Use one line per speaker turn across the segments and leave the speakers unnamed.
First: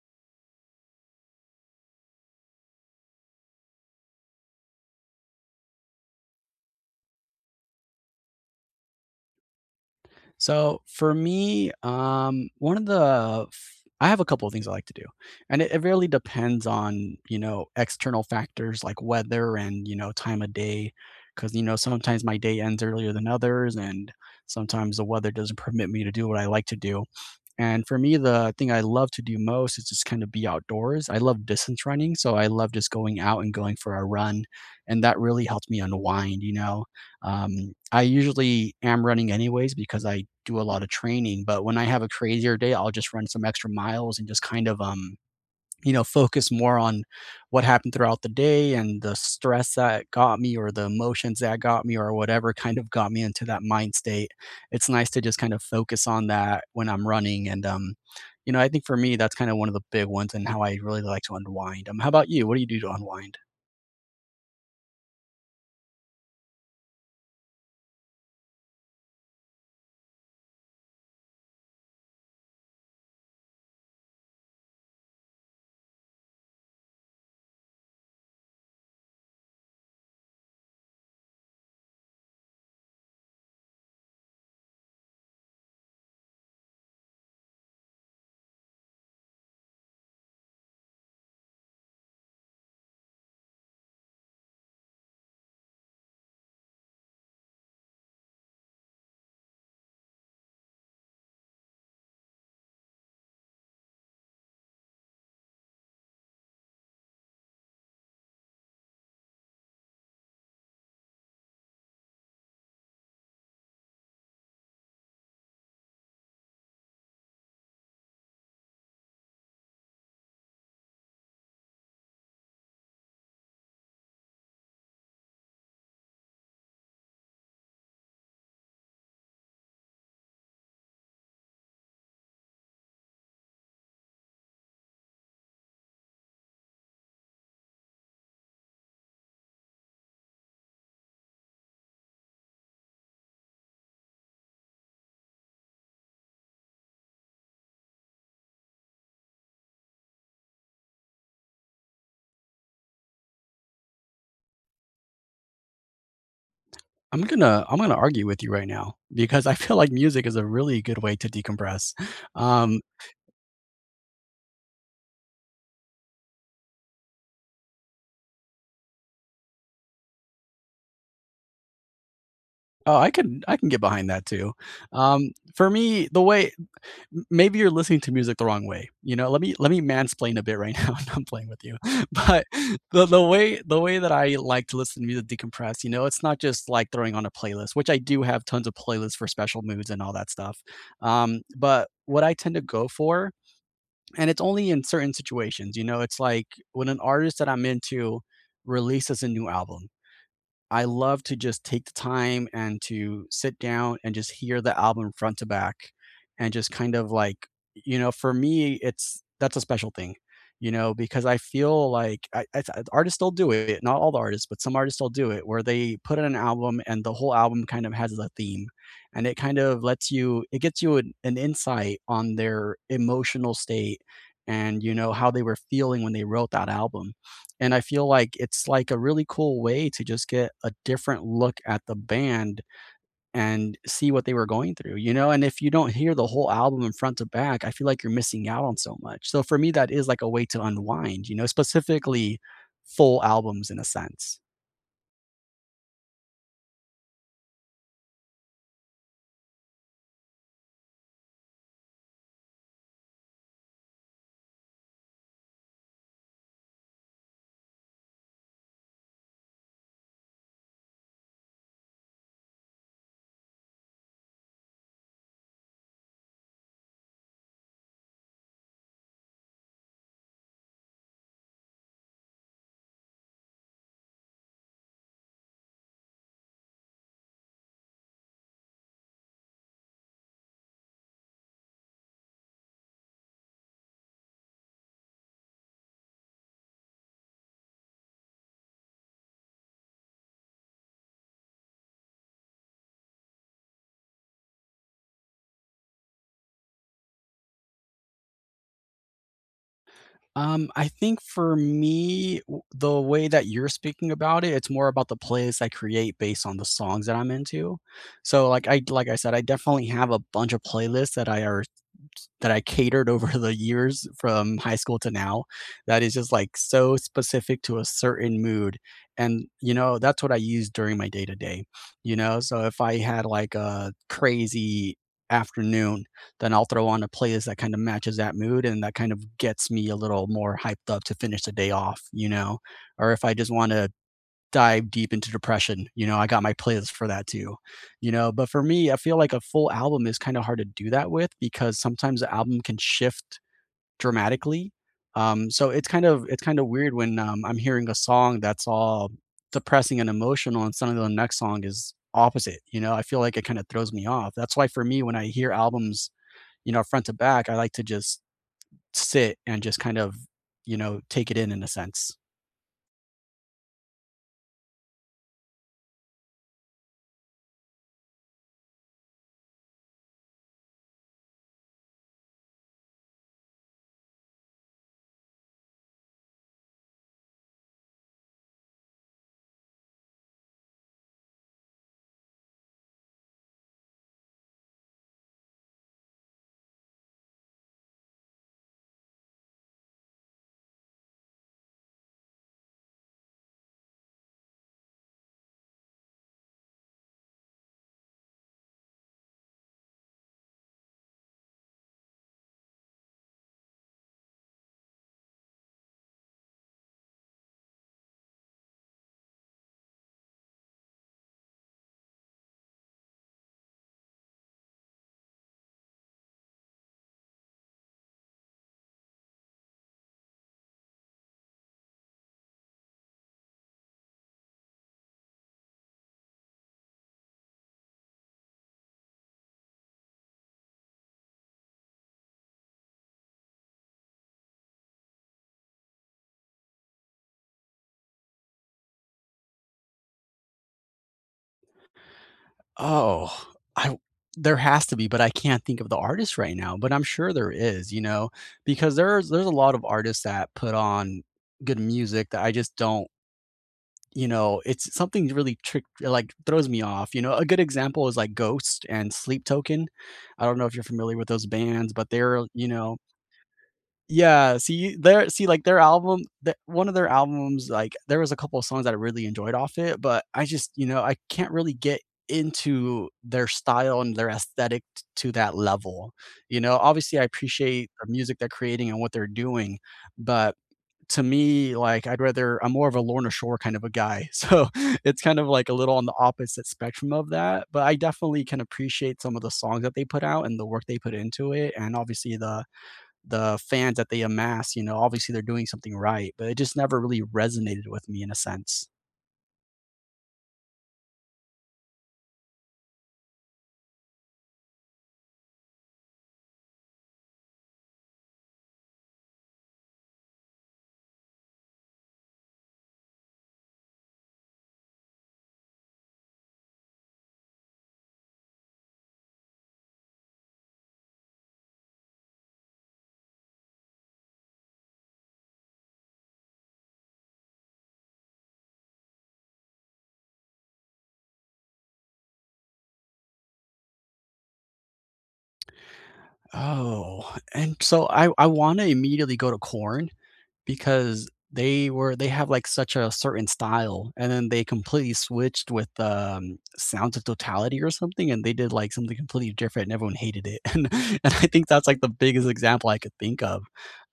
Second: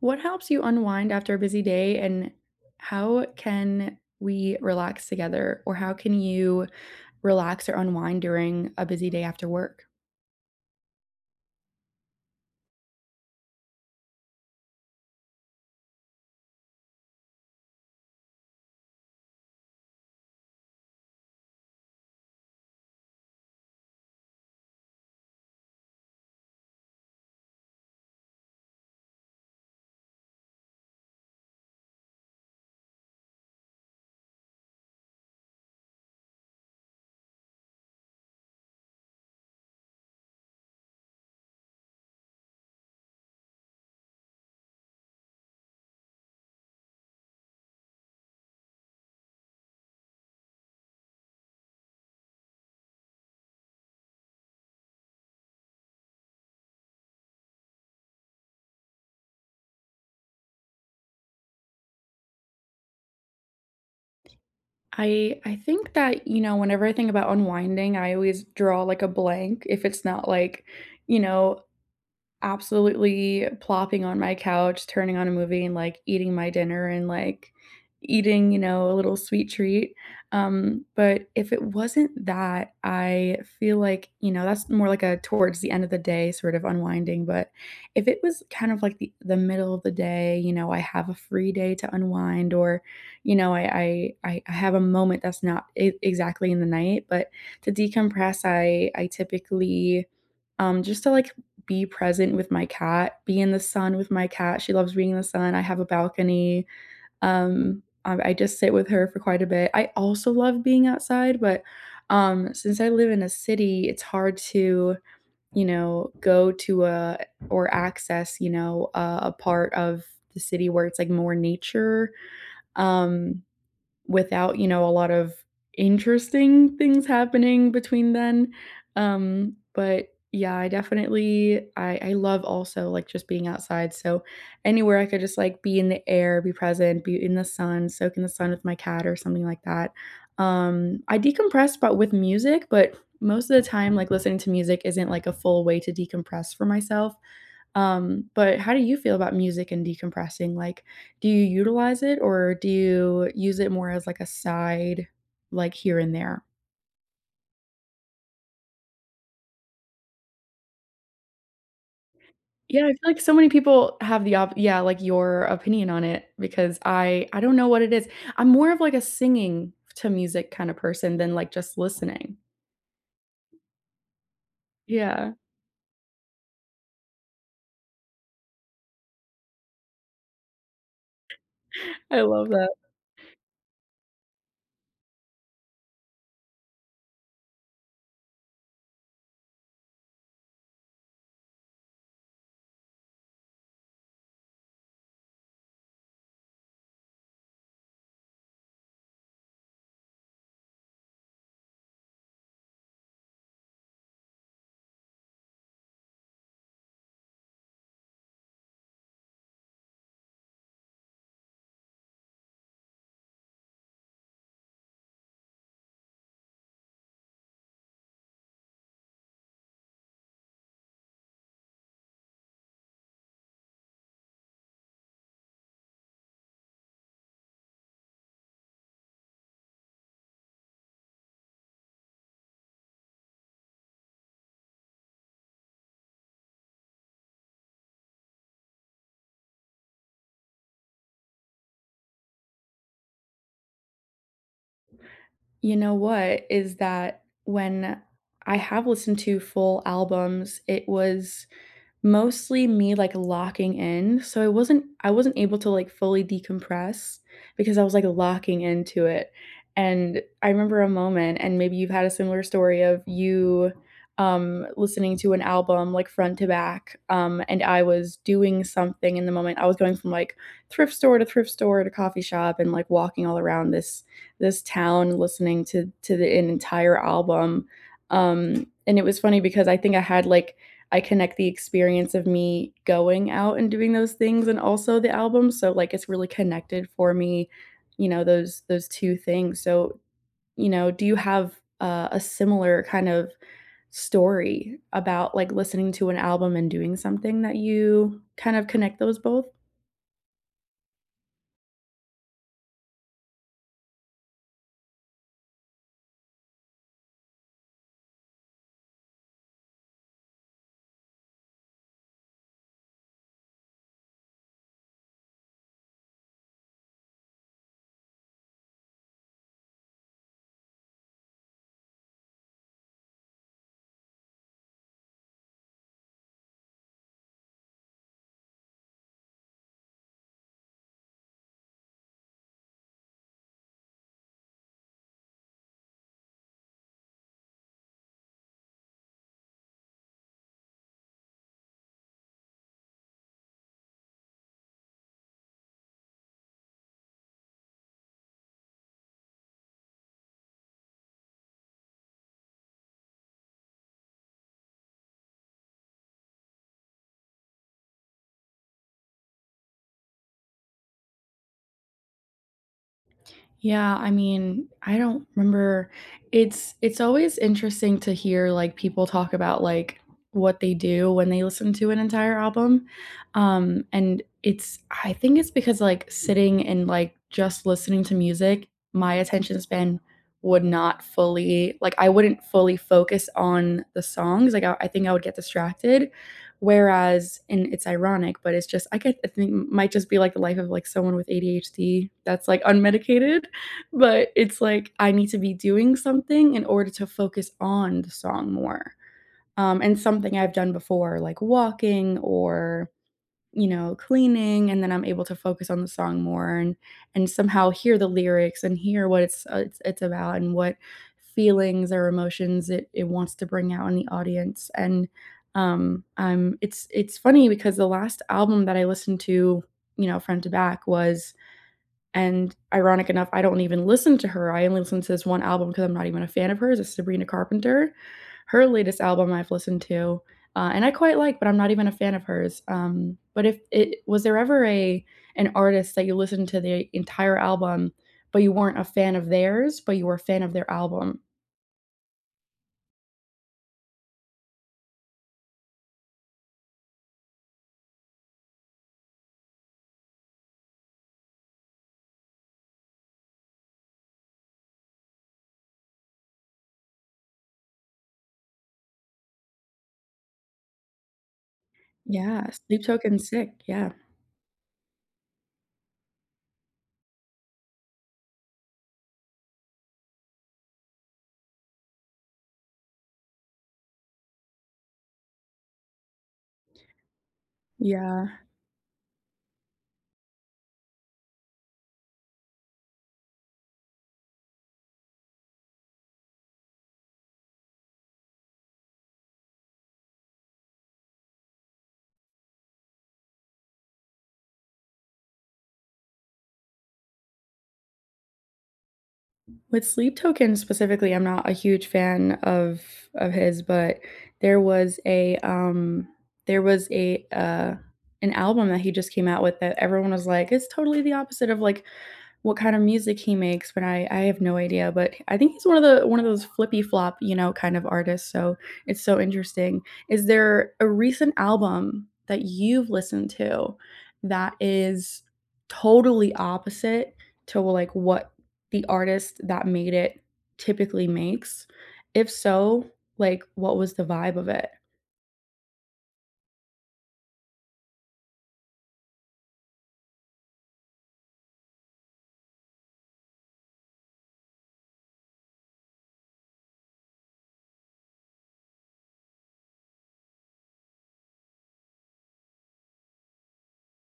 What helps you unwind after a busy day, and how can we relax together, or how can you relax or unwind during a busy day after work?
So for me, one of the f- I have a couple of things I like to do, and it really depends on external factors like weather and time of day, because sometimes my day ends earlier than others, and sometimes the weather doesn't permit me to do what I like to do. And for me, the thing I love to do most is just kind of be outdoors. I love distance running, so I love just going out and going for a run, and that really helps me unwind. I usually am running anyways because I do a lot of training, but when I have a crazier day, I'll just run some extra miles and just kind of focus more on what happened throughout the day and the stress that got me or the emotions that got me or whatever kind of got me into that mind state. It's nice to just kind of focus on that when I'm running, and I think for me that's kind of one of the big ones and how I really like to unwind. How about you, what do you do to unwind?
I think that, you know, whenever I think about unwinding, I always draw like a blank if it's not like, you know, absolutely plopping on my couch, turning on a movie, and, like, eating my dinner and, like, eating, you know, a little sweet treat, but if it wasn't that, I feel like, you know, that's more like a towards the end of the day sort of unwinding, but if it was kind of like the middle of the day, you know, I have a free day to unwind or, you know, I have a moment that's not e exactly in the night, but to decompress, I typically, just to, like, be present with my cat, be in the sun with my cat. She loves being in the sun. I have a balcony. I just sit with her for quite a bit. I also love being outside, but since I live in a city, it's hard to, you know, go to a or access, you know, a part of the city where it's like more nature. Um, Without, you know, a lot of interesting things happening between then. But yeah, I definitely I love also, like, just being outside, so anywhere I could just, like, be in the air, be present, be in the sun, soak in the sun with my cat or something like that. I decompress, but with music, but most of the time, like, listening to music isn't, like, a full way to decompress for myself. But how do you feel about music and decompressing? Like, do you utilize it or do you use it more as like a side, like here and there?
I'm gonna argue with you right now because I feel like music is a really good way to decompress. um
Yeah, I feel like so many people have the yeah, like your opinion on it because I don't know what it is. I'm more of like a singing to music kind of person than like just listening.
oh, I can get behind that too.
Yeah,
For me the maybe you're listening to music the wrong way. You know, let me mansplain a bit right now. I'm playing with you,
I
but
love that.
the way that I like to listen to music decompress, you know, it's not just like throwing on a playlist, which I do have tons of playlists for special moods and all that stuff. But what I tend to go for, and it's only in certain situations, you know, it's like when an artist that I'm into releases a new album, I love to just take the time and to sit down and just hear the album front to back and just kind of like, you know, for me, it's that's a special thing, you know, because I feel like artists still do it, not all the artists, but some artists still do it, where they put in an album and the whole album kind of has a theme and it kind of lets you, it gets you an insight on their emotional state and, you know, how they were feeling when they wrote that album, and I feel like it's like a really cool way to just get a different look at the band and see what they were going through, you know? And if you don't hear the whole album in front to back, I feel like you're missing out on so much. So for me, that is like a way to unwind, you know, specifically full albums in a sense.
You know what is that when I have listened to full albums, it was mostly me, like, locking in, so I wasn't able to, like, fully decompress because I was, like, locking into it, and I remember a moment and maybe you've had a similar story of you, listening to an album, like, front to back, and I was doing something in the moment. I was going from, like, thrift store to coffee shop and, like, walking all around this town listening to the an entire album, and it was funny because I think I had, like, I connect the experience of me going out and doing those things and also the album, so, like, it's really connected for me, you know, those 2 things, so, you know, do you have, a similar kind of story about, like, listening to an album and doing something that you kind of connect those both?
I think for me, w the way that you're speaking about it, it's more about the playlists I create based on the songs that I'm into. So, like I said, I definitely have a bunch of playlists that I are that I catered over the years from high school to now that is just like so specific to a certain mood. And, you know, that's what I use during my day to day, you know? So if I had like a crazy afternoon, then I'll throw on a playlist that kind of matches that mood and that kind of gets me a little more hyped up to finish the day off, you know? Or if I just want to dive deep into depression. You know, I got my playlist for that too. You know, but for me, I feel like a full album is kind of hard to do that with because sometimes the album can shift dramatically. So it's kind of weird when I'm hearing a song that's all depressing and emotional, and suddenly the next song is opposite. You know, I feel like it kind of throws me off. That's why for me, when I hear albums, you know, front to back, I like to just sit and just kind of, you know, take it in a sense.
Yeah, I mean, I don't remember. It's always interesting to hear, like, people talk about, like, what they do when they listen to an entire album, and it's I think it's because, like, sitting and, like, just listening to music, my attention span would not fully like, I wouldn't fully focus on the songs, like, I think I would get distracted, whereas and it's ironic, but it's just I could I think it might just be, like, the life of, like, someone with ADHD that's, like, unmedicated, but it's like I need to be doing something in order to focus on the song more, and something I've done before, like walking or, you know, cleaning, and then I'm able to focus on the song more and somehow hear the lyrics and hear what it's it's about and what feelings or emotions it wants to bring out in the audience, and, it's funny because the last album that I listened to, you know, front to back was and ironic enough, I don't even listen to her. I only listen to this one album because I'm not even a fan of hers. It's Sabrina Carpenter. Her latest album I've listened to, and I quite like, but I'm not even a fan of hers. But if it was there ever a an artist that you listened to the entire album, but you weren't a fan of theirs, but you were a fan of their album?
Oh, I there has to be, but I can't think of the artist right now, but I'm sure there is, you know, because there's a lot of artists that put on good music that I just don't, you know, it's something really trick like, throws me off, you know? A good example is, like, Ghost and Sleep Token. I don't know if you're familiar with those bands, but they're,
Yeah,
you
Sleep
know.
Token sick. Yeah,
Yeah, see, their album, the one of their albums, like, there was a couple of songs that I really enjoyed off it, but I just, you know, I can't really get into their style and their aesthetic t to that level, you know? Obviously, I appreciate the
yeah.
music they're creating and what they're doing, but to me, like, I'm more of a Lorna Shore kind of a guy, so it's kind of, like, a little on the opposite spectrum of that, but I definitely can appreciate some of the songs that they put out and the work they put into it, and obviously the fans that they amass, you know, obviously they're doing something right, but it just never really resonated with me in a sense.
With Sleep Token specifically, I'm not a huge fan of his, but there was a um there was a an album that he just came out with that everyone was like, it's totally the opposite of like what kind of music he makes, but I have no idea, but I think he's one of the one of those flippy flop, you know, kind of artists, so it's so interesting. Is there a recent album that you've listened to that is totally opposite to, like, what the artist that made it typically makes? If so, like, what was the vibe of it?
Oh, and I want to immediately go to corn because they have, like, such a certain style, and then they completely switched with, Sounds of Totality or something, and they did, like, something completely different, and everyone hated it, and I think that's, like, the biggest example I could think of.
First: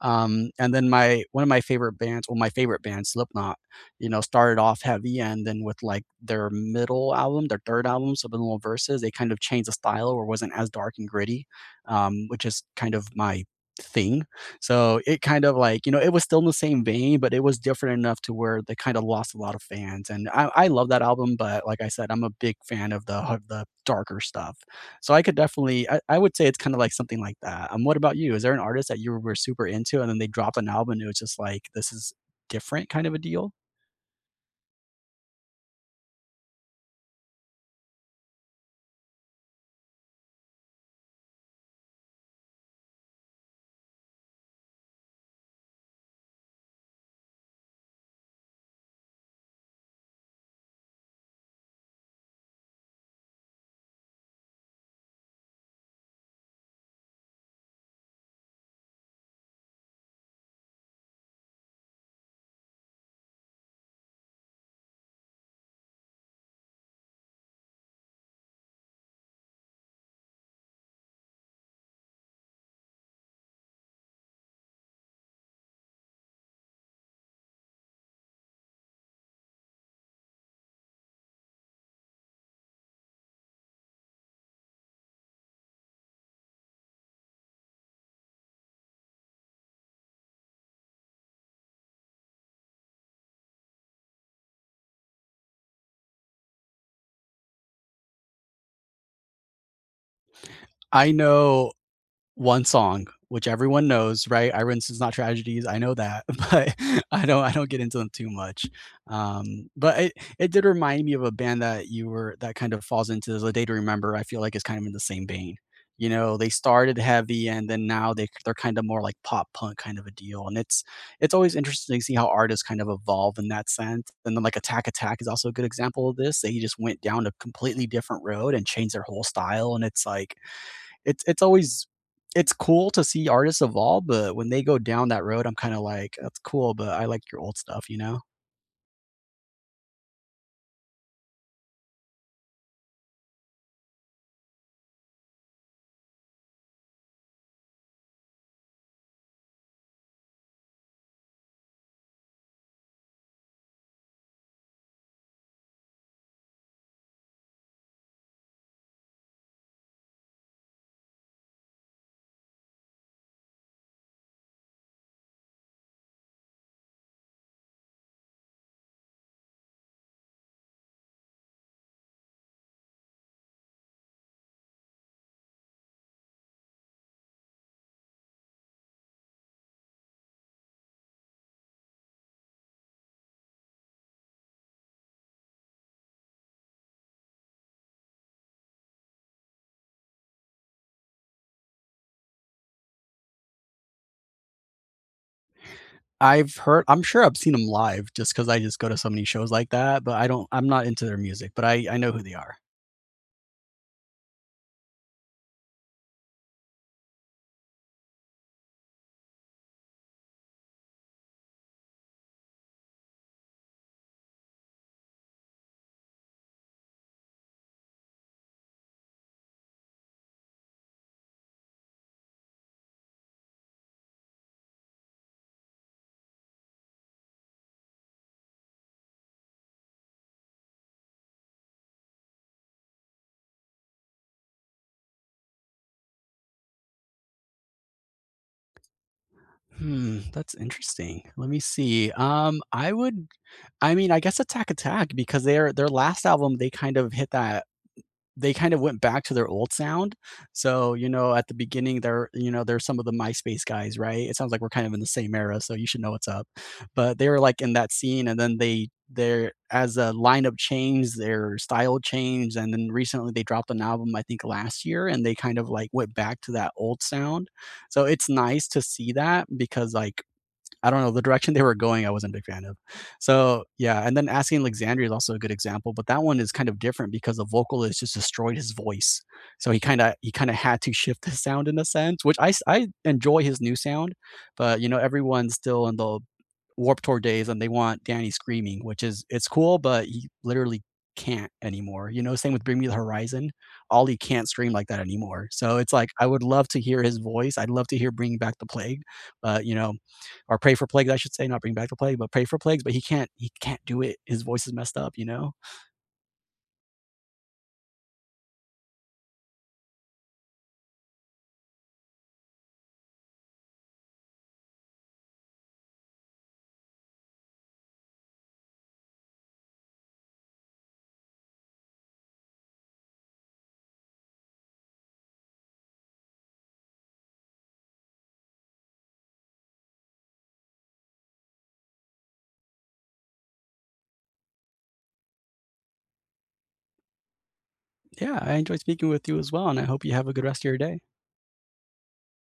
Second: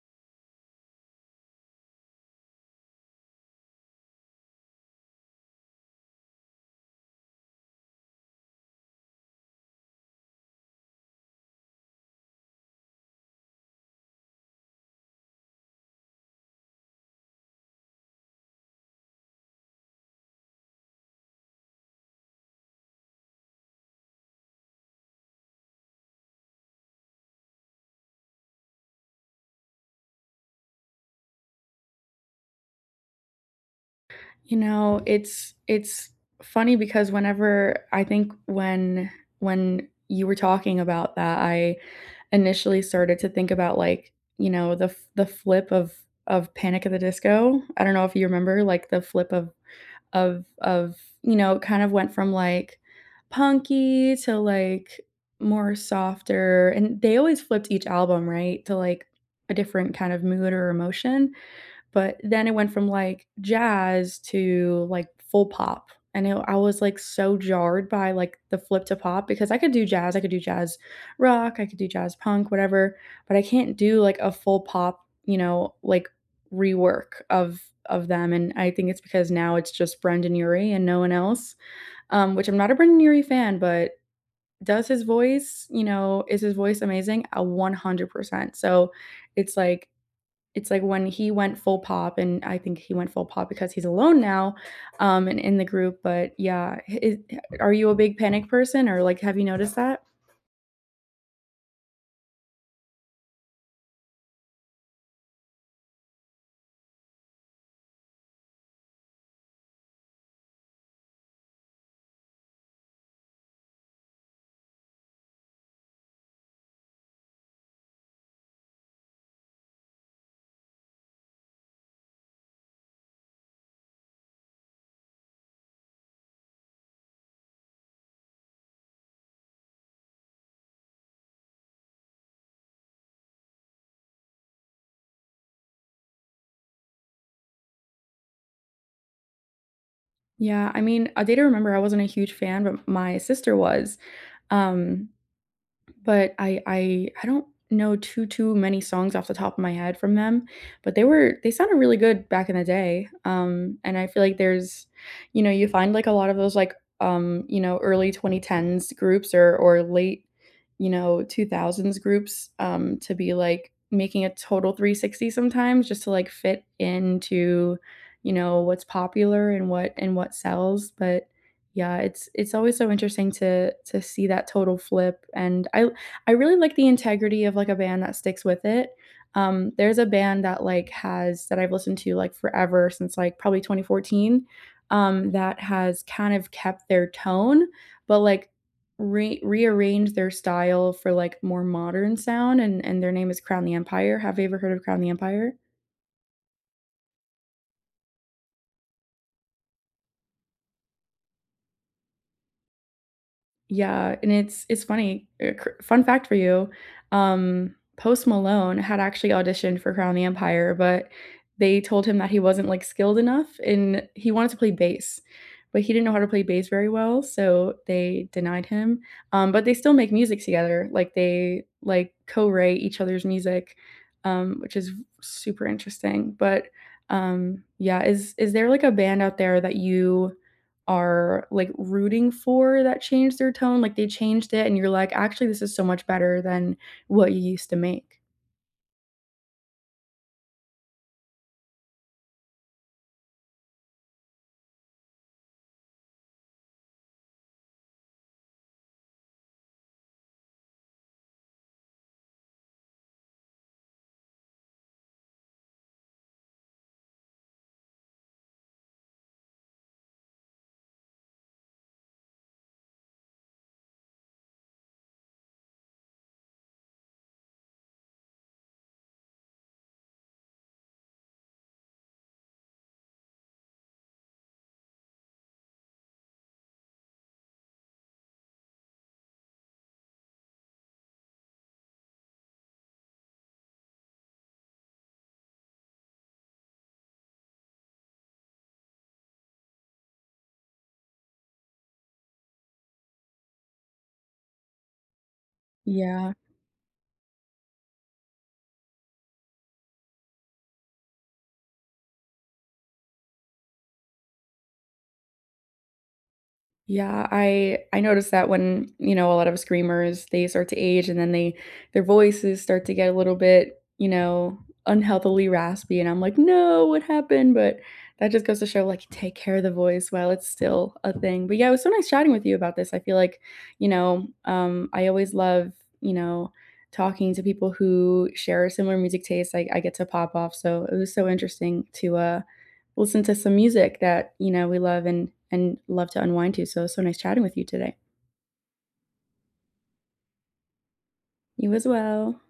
And then my one of my favorite bands well, my favorite band, Slipknot, you know, started off heavy, and then with, like, their middle album, their 3rd album, Subliminal Verses, they kind of changed the style or wasn't as dark and gritty, which is kind of my thing. So it kind of like, you know, it was still in the same vein, but it was different enough to where they kind of lost a lot of fans. And I love that album, but like I said, I'm a big fan of the darker stuff. So I could definitely, I would say it's kind of like something like that. What about you? Is there an artist that you were super into and then they dropped an album and it was just like, this is different kind of a deal?
You know, it's funny because whenever I think when you were talking about that, I initially started to think about like, you know, the flip of Panic at the Disco. I don't know if you remember like the flip of, you know, it kind of went from like punky to like more softer and they always flipped each album, right? To like a different kind of mood or emotion. But then it went from, like, jazz to, like, full pop, and it I was, like, so jarred by, like, the flip to pop because I could do jazz, I could do jazz rock, I could do jazz punk, whatever, but I can't do, like, a full pop, you know, like, rework of them, and I think it's because now it's just Brendan Urie and no one else, which I'm not a Brendan Urie fan, but does his voice, you know is his voice amazing? A 100%. So, it's like it's like when he went full pop and I think he went full pop because he's alone now and in the group but yeah is, are you a big panic person or like have you noticed that
I know one song, which everyone knows, right? "I Is Not Tragedies," I know that, but I don't get into them too much. But it did remind me of a band that you were that kind of falls into the Day to Remember, I feel like it's kind of in the same vein. You know, they started heavy and then now they're kind of more like pop punk kind of a deal, and it's always interesting to see how artists kind of evolve in that sense, and then, like, Attack Attack is also a good example of this. They just went down a completely different road and changed their whole style, and it's like it's always it's cool to see artists evolve, but when they go down that road, I'm kind of like, that's cool, but I like your old stuff, you know?
yeah I mean a day to remember I wasn't a huge fan but my sister was um but I don't know too many songs off the top of my head from them, but they were they sounded really good back in the day, and I feel like there's you know, you find, like, a lot of those, like, you know, early 2010s groups or late, you know, 2000s groups, to be, like, making a total 360 sometimes just to, like, fit into, you know, what's popular and what sells, but yeah, it's always so interesting to see that total flip, and I really like the integrity of, like, a band that sticks with it. There's a band that, like, has that I've listened to, like, forever since, like, probably 2014, that has kind of kept their tone, but, like, re rearranged their style for, like, more modern sound, and their name is Crown the Empire. Have you ever heard of Crown the Empire?
I've heard, I'm sure I've seen them live just because I just go to so many shows like that, but I'm not into their music, but I know who they are.
Yeah, and it's funny, cr fun fact for you, Post Malone had actually auditioned for Crown of the Empire, but they told him that he wasn't, like, skilled enough, and he wanted to play bass, but he didn't know how to play bass very well, so they denied him, but they still make music together, like, they, like, co-write each other's music, which is super interesting, but, yeah, is there, like, a band out there that you are, like, rooting for that changed their tone, like, they changed it and you're like, "Actually, this is so much better than what you used to make."
Hmm, that's interesting. Let me see. I mean, I guess Attack Attack because their last album they kind of hit that, they kind of went back to their old sound. So, you know, at the beginning there, you know, there's some of the MySpace guys, right? It sounds like we're kind of in the same era, so you should know what's up. But they were like in that scene and then they their as a lineup changed, their style changed, and then recently they dropped an album, I think last year, and they kind of like went back to that old sound. So it's nice to see that because like I don't know, the direction they were going, I wasn't a big fan of. So, yeah, and then Asking Alexandria is also a good example, but that one is kind of different because the vocalist just destroyed his voice. So he kind of had to shift his sound in a sense, which I enjoy his new sound, but you know, everyone's still in the Warped Tour days and they want Danny screaming, which is it's cool, but he literally can't anymore. You know, same with Bring Me the Horizon. Ollie can't scream like that anymore. So it's like I
Yeah.
would love to hear his voice. I'd love to hear Bring Back the Plague, but you know, or pray for plagues, I should say, not bring back the plague, but pray for plagues. But he can't do it. His voice is messed up, you know?
Yeah, I noticed that when, you know, a lot of screamers, they start to age and then they their voices start to get a little bit, you know, unhealthily raspy and I'm like, "No, what happened?" But that just goes to show like take care of the voice while it's still a thing. But yeah, it was so nice chatting with you about this. I feel like, you know, I always love, you know, talking to people who share similar music tastes. I get to pop off. So it was so interesting to listen to some music that, you know, we love and love to unwind to. So, so nice chatting with you today.
Yeah, I enjoy speaking with you as well. And I hope you have a good rest of your day.
You as well.